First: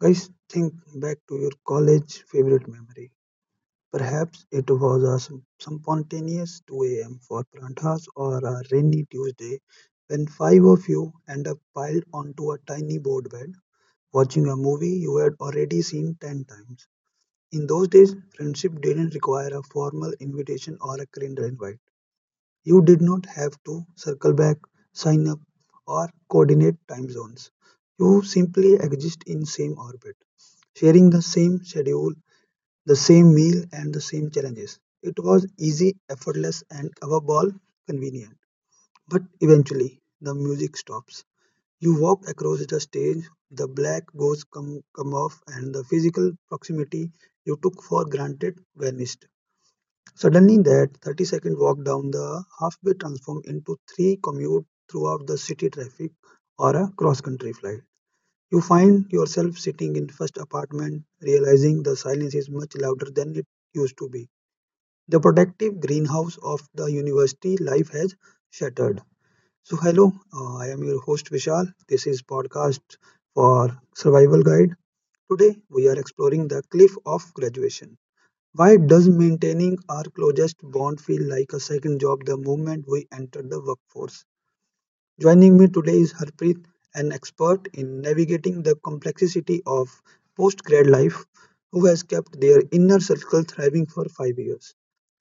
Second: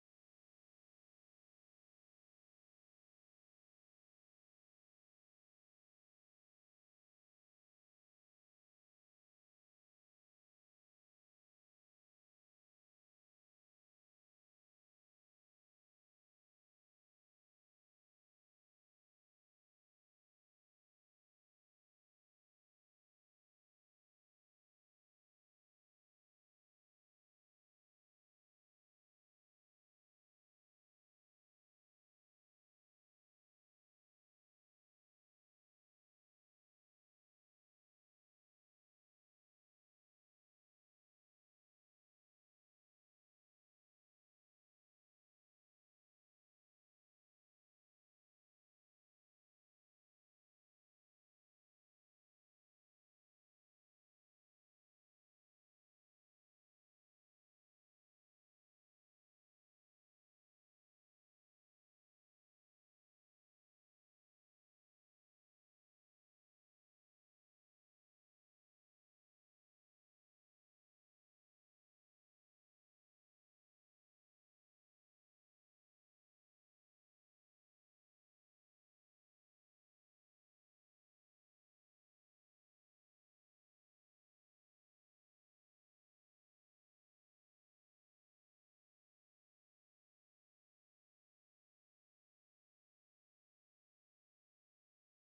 Guys, think back to your college favorite memory. Perhaps it was a some spontaneous 2 a.m. for Pranthas or a rainy Tuesday when five of you end up piled onto a tiny board bed watching a movie you had already seen 10 times. In those days, friendship didn't require a formal invitation or a calendar invite. You did not have to circle back, sign up, or coordinate time zones. You simply exist in same orbit, sharing the same schedule, the same meal, and the same challenges. It was easy, effortless, and above all, convenient. But eventually, the music stops. You walk across the stage, the black ghosts come off, and the physical proximity you took for granted vanished. Suddenly, that 30-second walk down the halfway transforms into three commute throughout the city traffic or a cross country flight. You find yourself sitting in first apartment, realizing the silence is much louder than it used to be. The protective greenhouse of the university life has shattered. So, hello, I am your host Vishal. This is podcast for Survival Guide. Today, we are exploring the cliff of graduation. Why does maintaining our closest bond feel like a second job the moment we enter the workforce? Joining me today is Harpreet, an expert in navigating the complexity of post grad life, who has kept their inner circle thriving for 5 years.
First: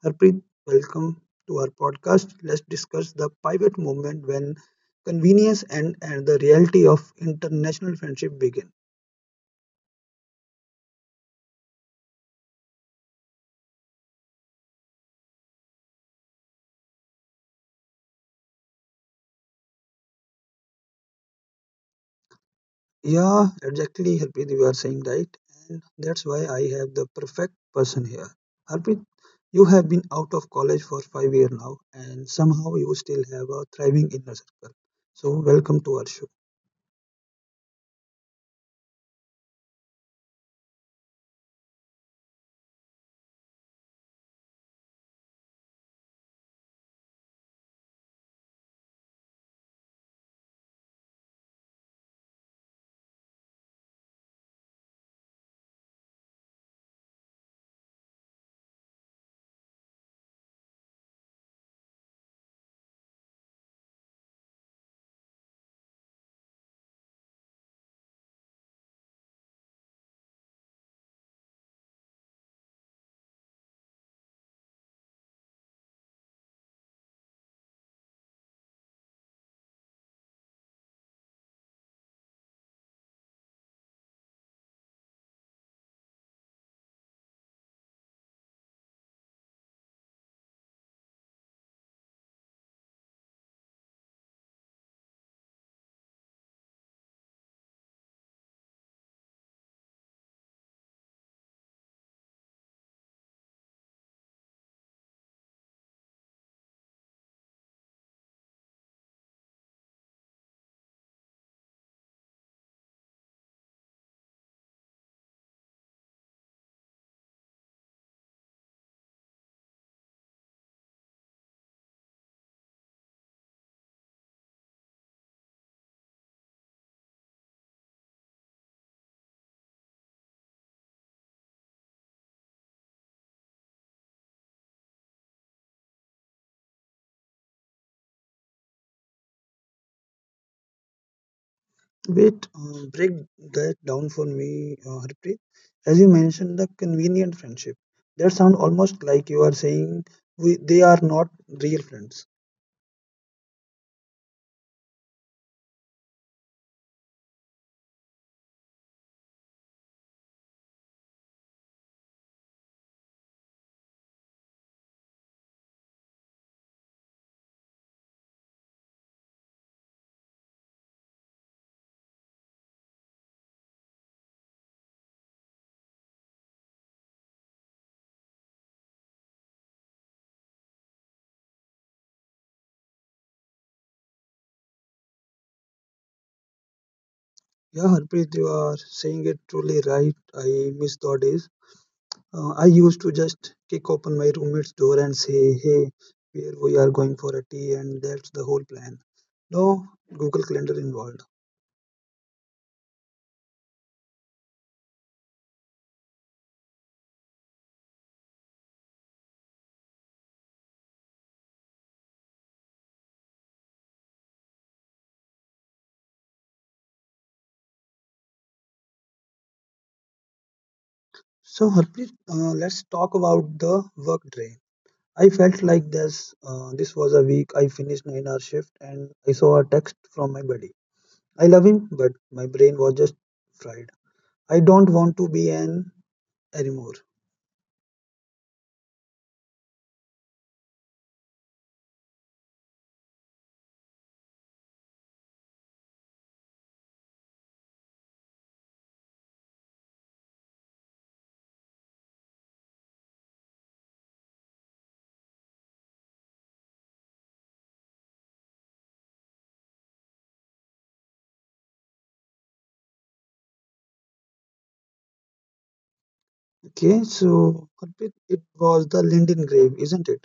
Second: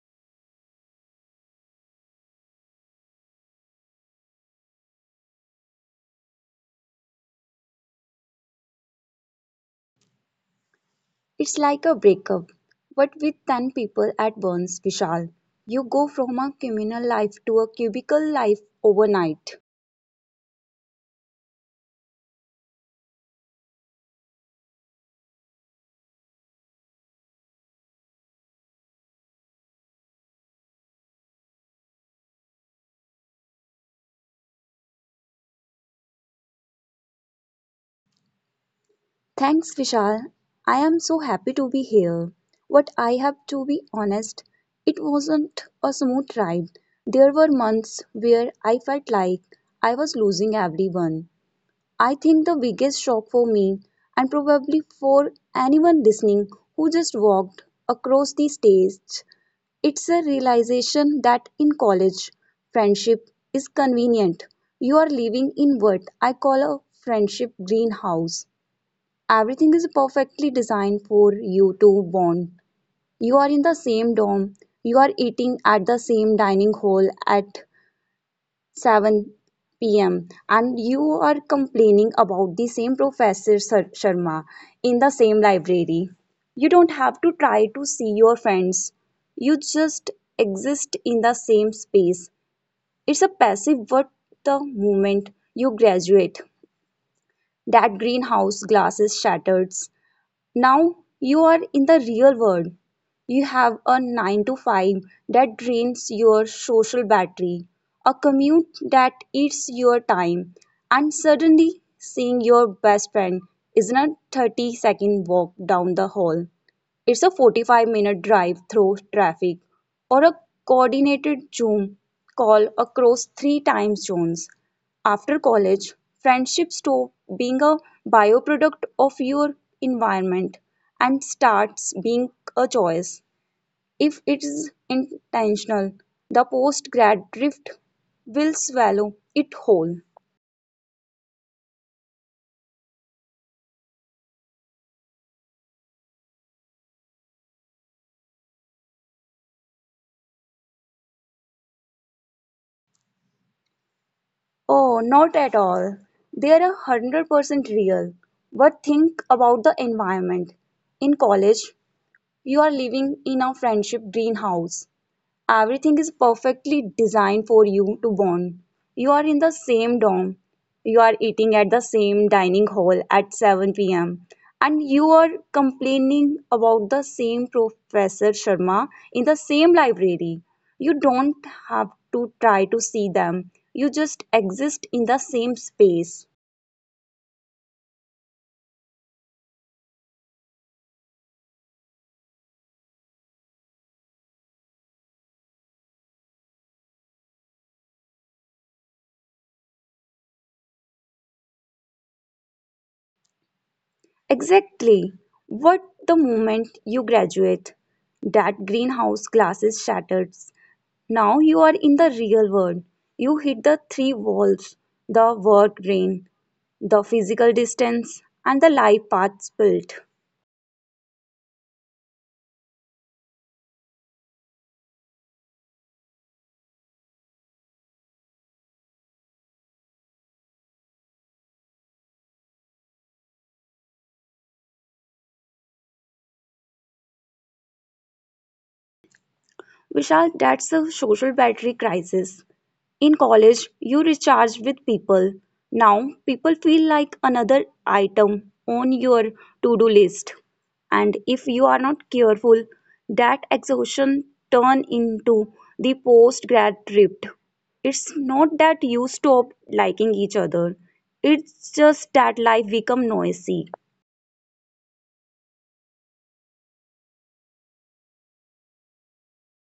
Harpreet, welcome to our podcast. Let's discuss the pivot moment when convenience and the reality of international friendship begin. It's like a breakup, but with 10 people at once, Vishal. You go from a communal life to a cubicle life overnight. Yeah, exactly, Harpreet, you are saying right. And that's why I have the perfect person here. Harpreet, you have been out of college for 5 years now, and somehow you still have a thriving inner circle. So, welcome to our show. Thanks, Vishal. I am so happy to be here. But I have to be honest, it wasn't a smooth ride. There were months where I felt like I was losing everyone. I think the biggest shock for me, and probably for anyone listening who just walked across the stage. It's a realization that in college, friendship is convenient. You are living in what I call a friendship greenhouse. Everything is perfectly designed for you to bond. You are in the same dorm, you are eating at the same dining hall at 7 p.m., and you are complaining about the same Professor Sharma in the same library. You don't have to try to see your friends. You just exist in the same space. It's a passive, what, the moment you graduate. That greenhouse glass is shattered, now you are in the real world. You have a 9 to 5 that drains your social battery, a commute that eats your time, and suddenly seeing your best friend isn't a 30-second walk down the hall. It's a 45-minute drive through traffic or a coordinated Zoom call across three time zones. After college, friendships stop being a byproduct of your environment and starts being a choice. If it is intentional, the post grad drift will swallow it whole. Wait, break that down for me, Harpreet. As you mentioned, the convenient friendship. That sounds almost like you are saying we, they are not real friends. Oh, not at all. They are 100% real. But think about the environment. In college, you are living in a friendship greenhouse. Everything is perfectly designed for you to bond. You are in the same dorm. You are eating at the same dining hall at 7 pm. And you are complaining about the same Professor Sharma in the same library. You don't have to try to see them, you just exist in the same space. Yeah, Harpreet, you are saying it truly right. I miss those days. I used to just kick open my roommate's door and say, "Hey, where we are going for a tea," and that's the whole plan. No Google Calendar involved. Exactly. What, the moment you graduate, that greenhouse glasses shatters. Now you are in the real world. You hit the three walls: the work brain, the physical distance, and the life paths built. So, Harpreet, let's talk about the work drain. I felt like this. This was a week. I finished 9-hour shift, and I saw a text from my buddy. I love him, but my brain was just fried. I don't want to be an anymore. Vishal, that's a social battery crisis. In college, you recharge with people. Now, people feel like another item on your to do list. And if you are not careful, that exhaustion turn into the post grad drift. It's not that you stop liking each other, it's just that life become noisy. Okay, so Harpreet, it was the Linden grave, isn't it?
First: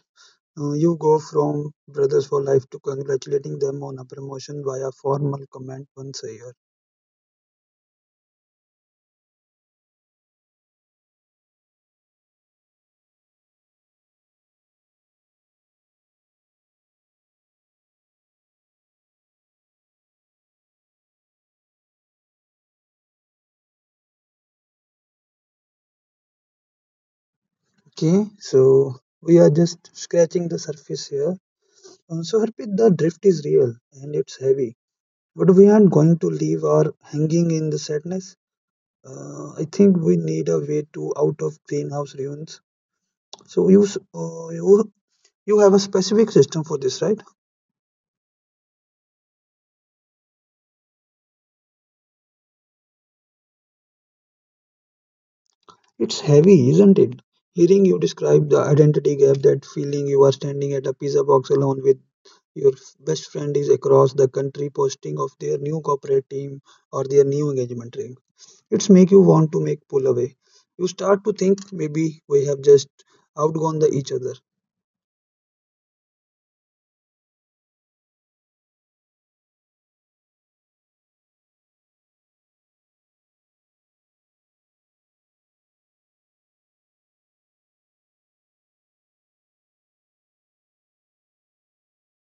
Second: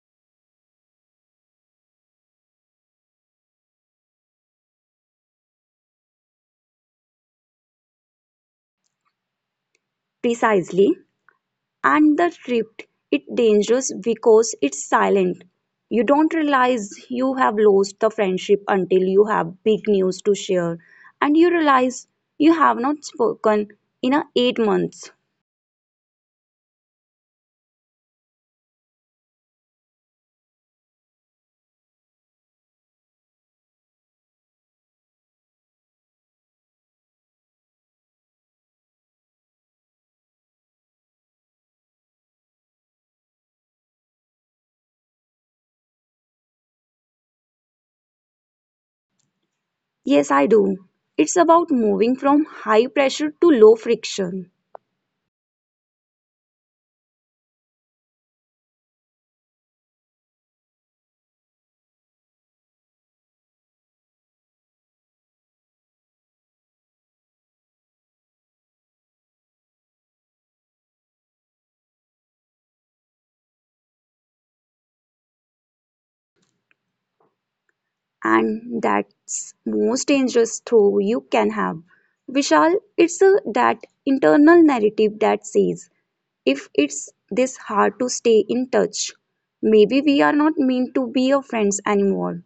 You go from brothers for life to congratulating them on a promotion via formal comment once a year. Precisely. And the tripped, it's dangerous because it's silent. You don't realize you have lost the friendship until you have big news to share, and you realize you have not spoken in a 8 months. Okay, so we are just scratching the surface here. So, Harpreet, the drift is real and it's heavy, but we aren't going to leave our hanging in the sadness. I think we need a way to out of greenhouse ruins. So, you have a specific system for this, right? Yes, I do. It's about moving from high pressure to low friction. It's heavy, isn't it? Hearing you describe the identity gap, that feeling you are standing at a pizza box alone with best friend is across the country posting of their new corporate team or their new engagement ring. It's make you want to make pull away. You start to think maybe we have just outgone the each other. And that's most dangerous throw you can have, Vishal. it's a, that internal narrative that says, if it's this hard to stay in touch, maybe we are not meant to be a friends anymore.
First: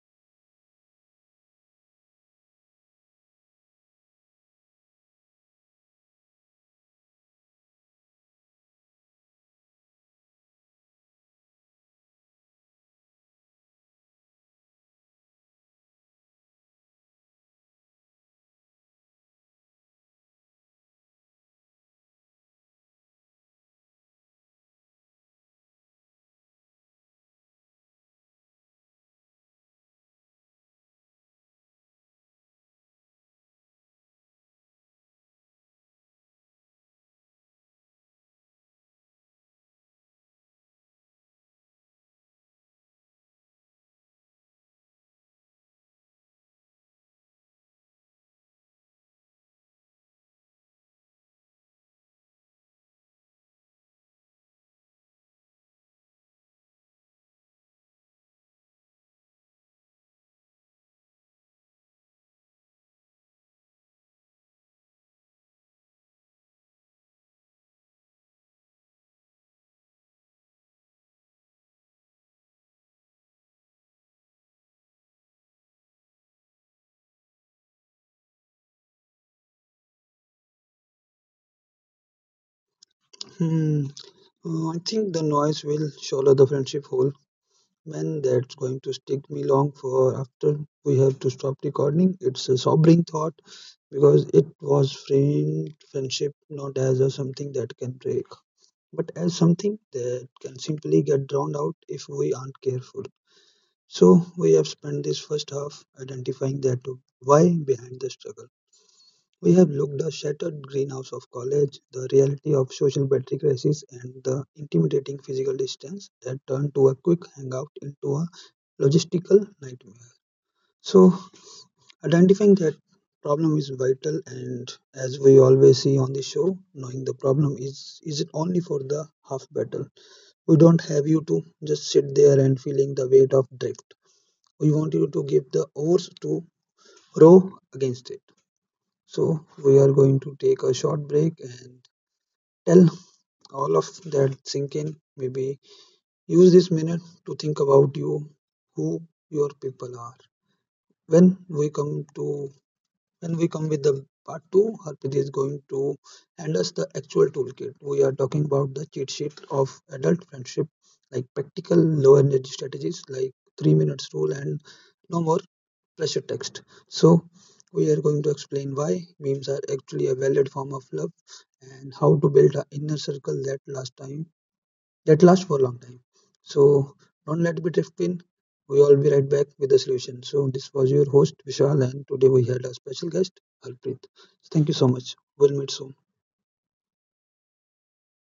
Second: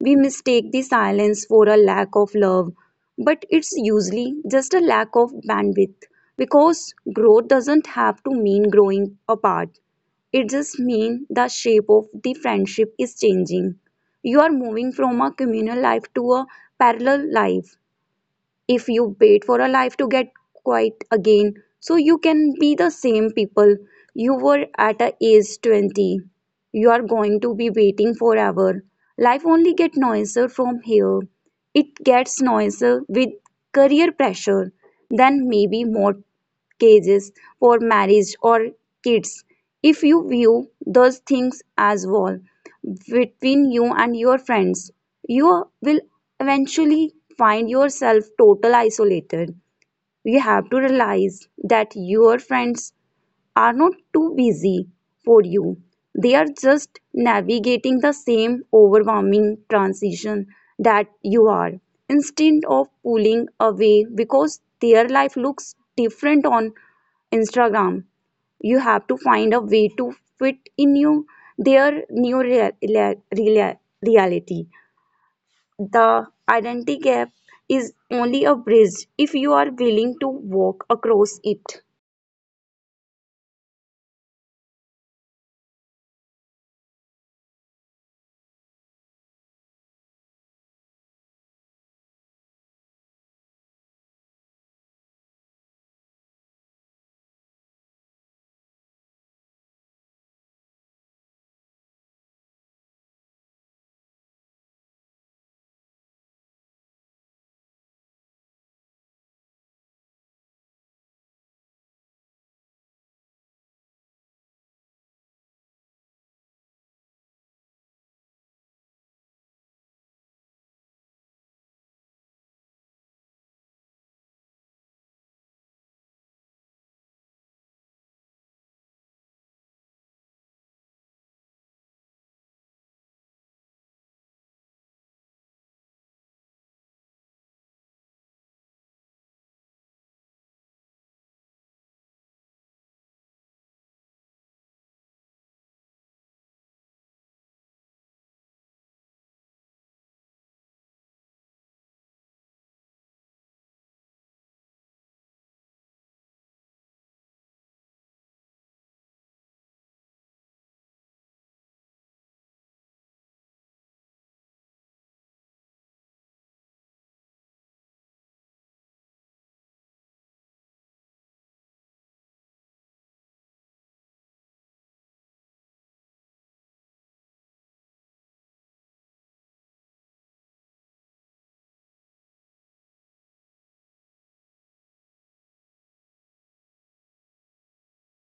We mistake the silence for a lack of love, but it's usually just a lack of bandwidth, because growth doesn't have to mean growing apart. It just means the shape of the friendship is changing. You are moving from a communal life to a parallel life. If you wait for a life to get quiet again so you can be the same people you were at a age 20, you are going to be waiting forever. Life only get noisier from here. It gets noisier with career pressure, then maybe more cages for marriage or kids. If you view those things as wall between you and your friends, you will eventually find yourself total isolated. You have to realize that your friends are not too busy for you. They are just navigating the same overwhelming transition that you are. Instead of pulling away because their life looks different on Instagram, you have to find a way to fit in you, their new reality. The identity gap is only a bridge if you are willing to walk across it. Hmm. I think the noise will swallow the friendship whole. Man, that's going to stick me long for after we have to stop recording. It's a sobering thought because it was framed friendship not as a something that can break but as something that can simply get drowned out if we aren't careful. So, we have spent this first half identifying that why behind the struggle. We have looked at the shattered greenhouse of college, the reality of social battery crisis, and the intimidating physical distance that turned to a quick hangout into a logistical nightmare. So, identifying that problem is vital, and as we always see on the show, knowing the problem is it only for the half battle. We don't have you to just sit there and feeling the weight of drift. We want you to give the oars to row against it. So we are going to take a short break and tell all of that sink in. Maybe use this minute to think about you, who your people are. When we come to when we come with the part 2, Harpreet is going to hand us the actual toolkit. We are talking about the cheat sheet of adult friendship, like practical low energy strategies, like 3 minutes rule, and no more pressure text. So, we are going to explain why memes are actually a valid form of love and how to build an inner circle that lasts for a long time. So don't let it be drift in. We all be right back with the solution. So this was your host Vishal, and today we had a special guest Harpreet. Thank you so much. We'll meet soon.